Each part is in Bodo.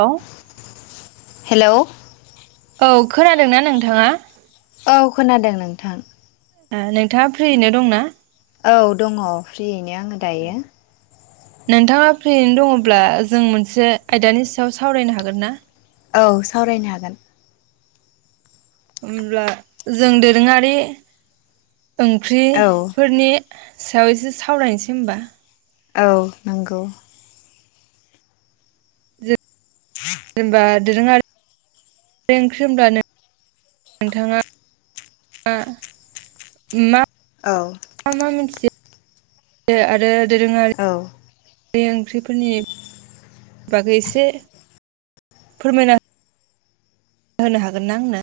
औ हेल'। औ खोनादों ना नोंथाङा। औ खोनादों नोंथां। नोंथाङा फ्रियैनो दंना। औ दङ फ्रियैनो आङो दायो। नोंथाङा फ्रिनो दङब्ला जों मोनसे आयदानि सायाव सावरायनो हागोन ना। औ सावरायनो हागोन। होमब्ला जों दोरोङारि औ ओंख्रिफोरनि। सायाव एसे सावरायनोसै होनोमबा। औ नंगौ। [unintelligible] जेनेबा दोरोङारि। ओंख्रि होनोब्ला नोंथाङा मा। औ। मा मा मोनथियो आरो औ दोरोङारि ओंख्रिफोरनि। बागै एसे। फोरमायना हो होनो हागोन ना आंनो।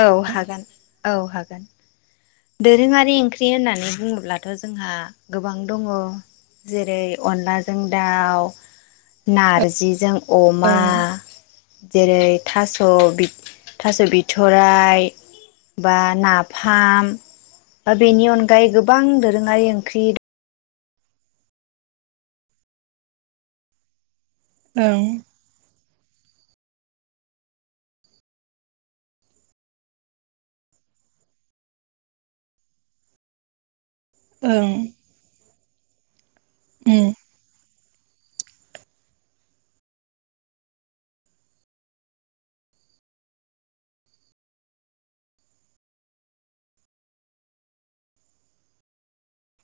औ हागोन औ हागोन। दोरोङारि ओंख्रि होननानै बुङोब्लाथ' जोंहा गोबां दङ। अनलाजों दाव नारजि जों। अमा ओं जेरै थास' थास' बिथ थराइ बा नाफाम। बेनि अनगायै गोबां दोरोङारि ओंख्रि। ओं ओं। उम।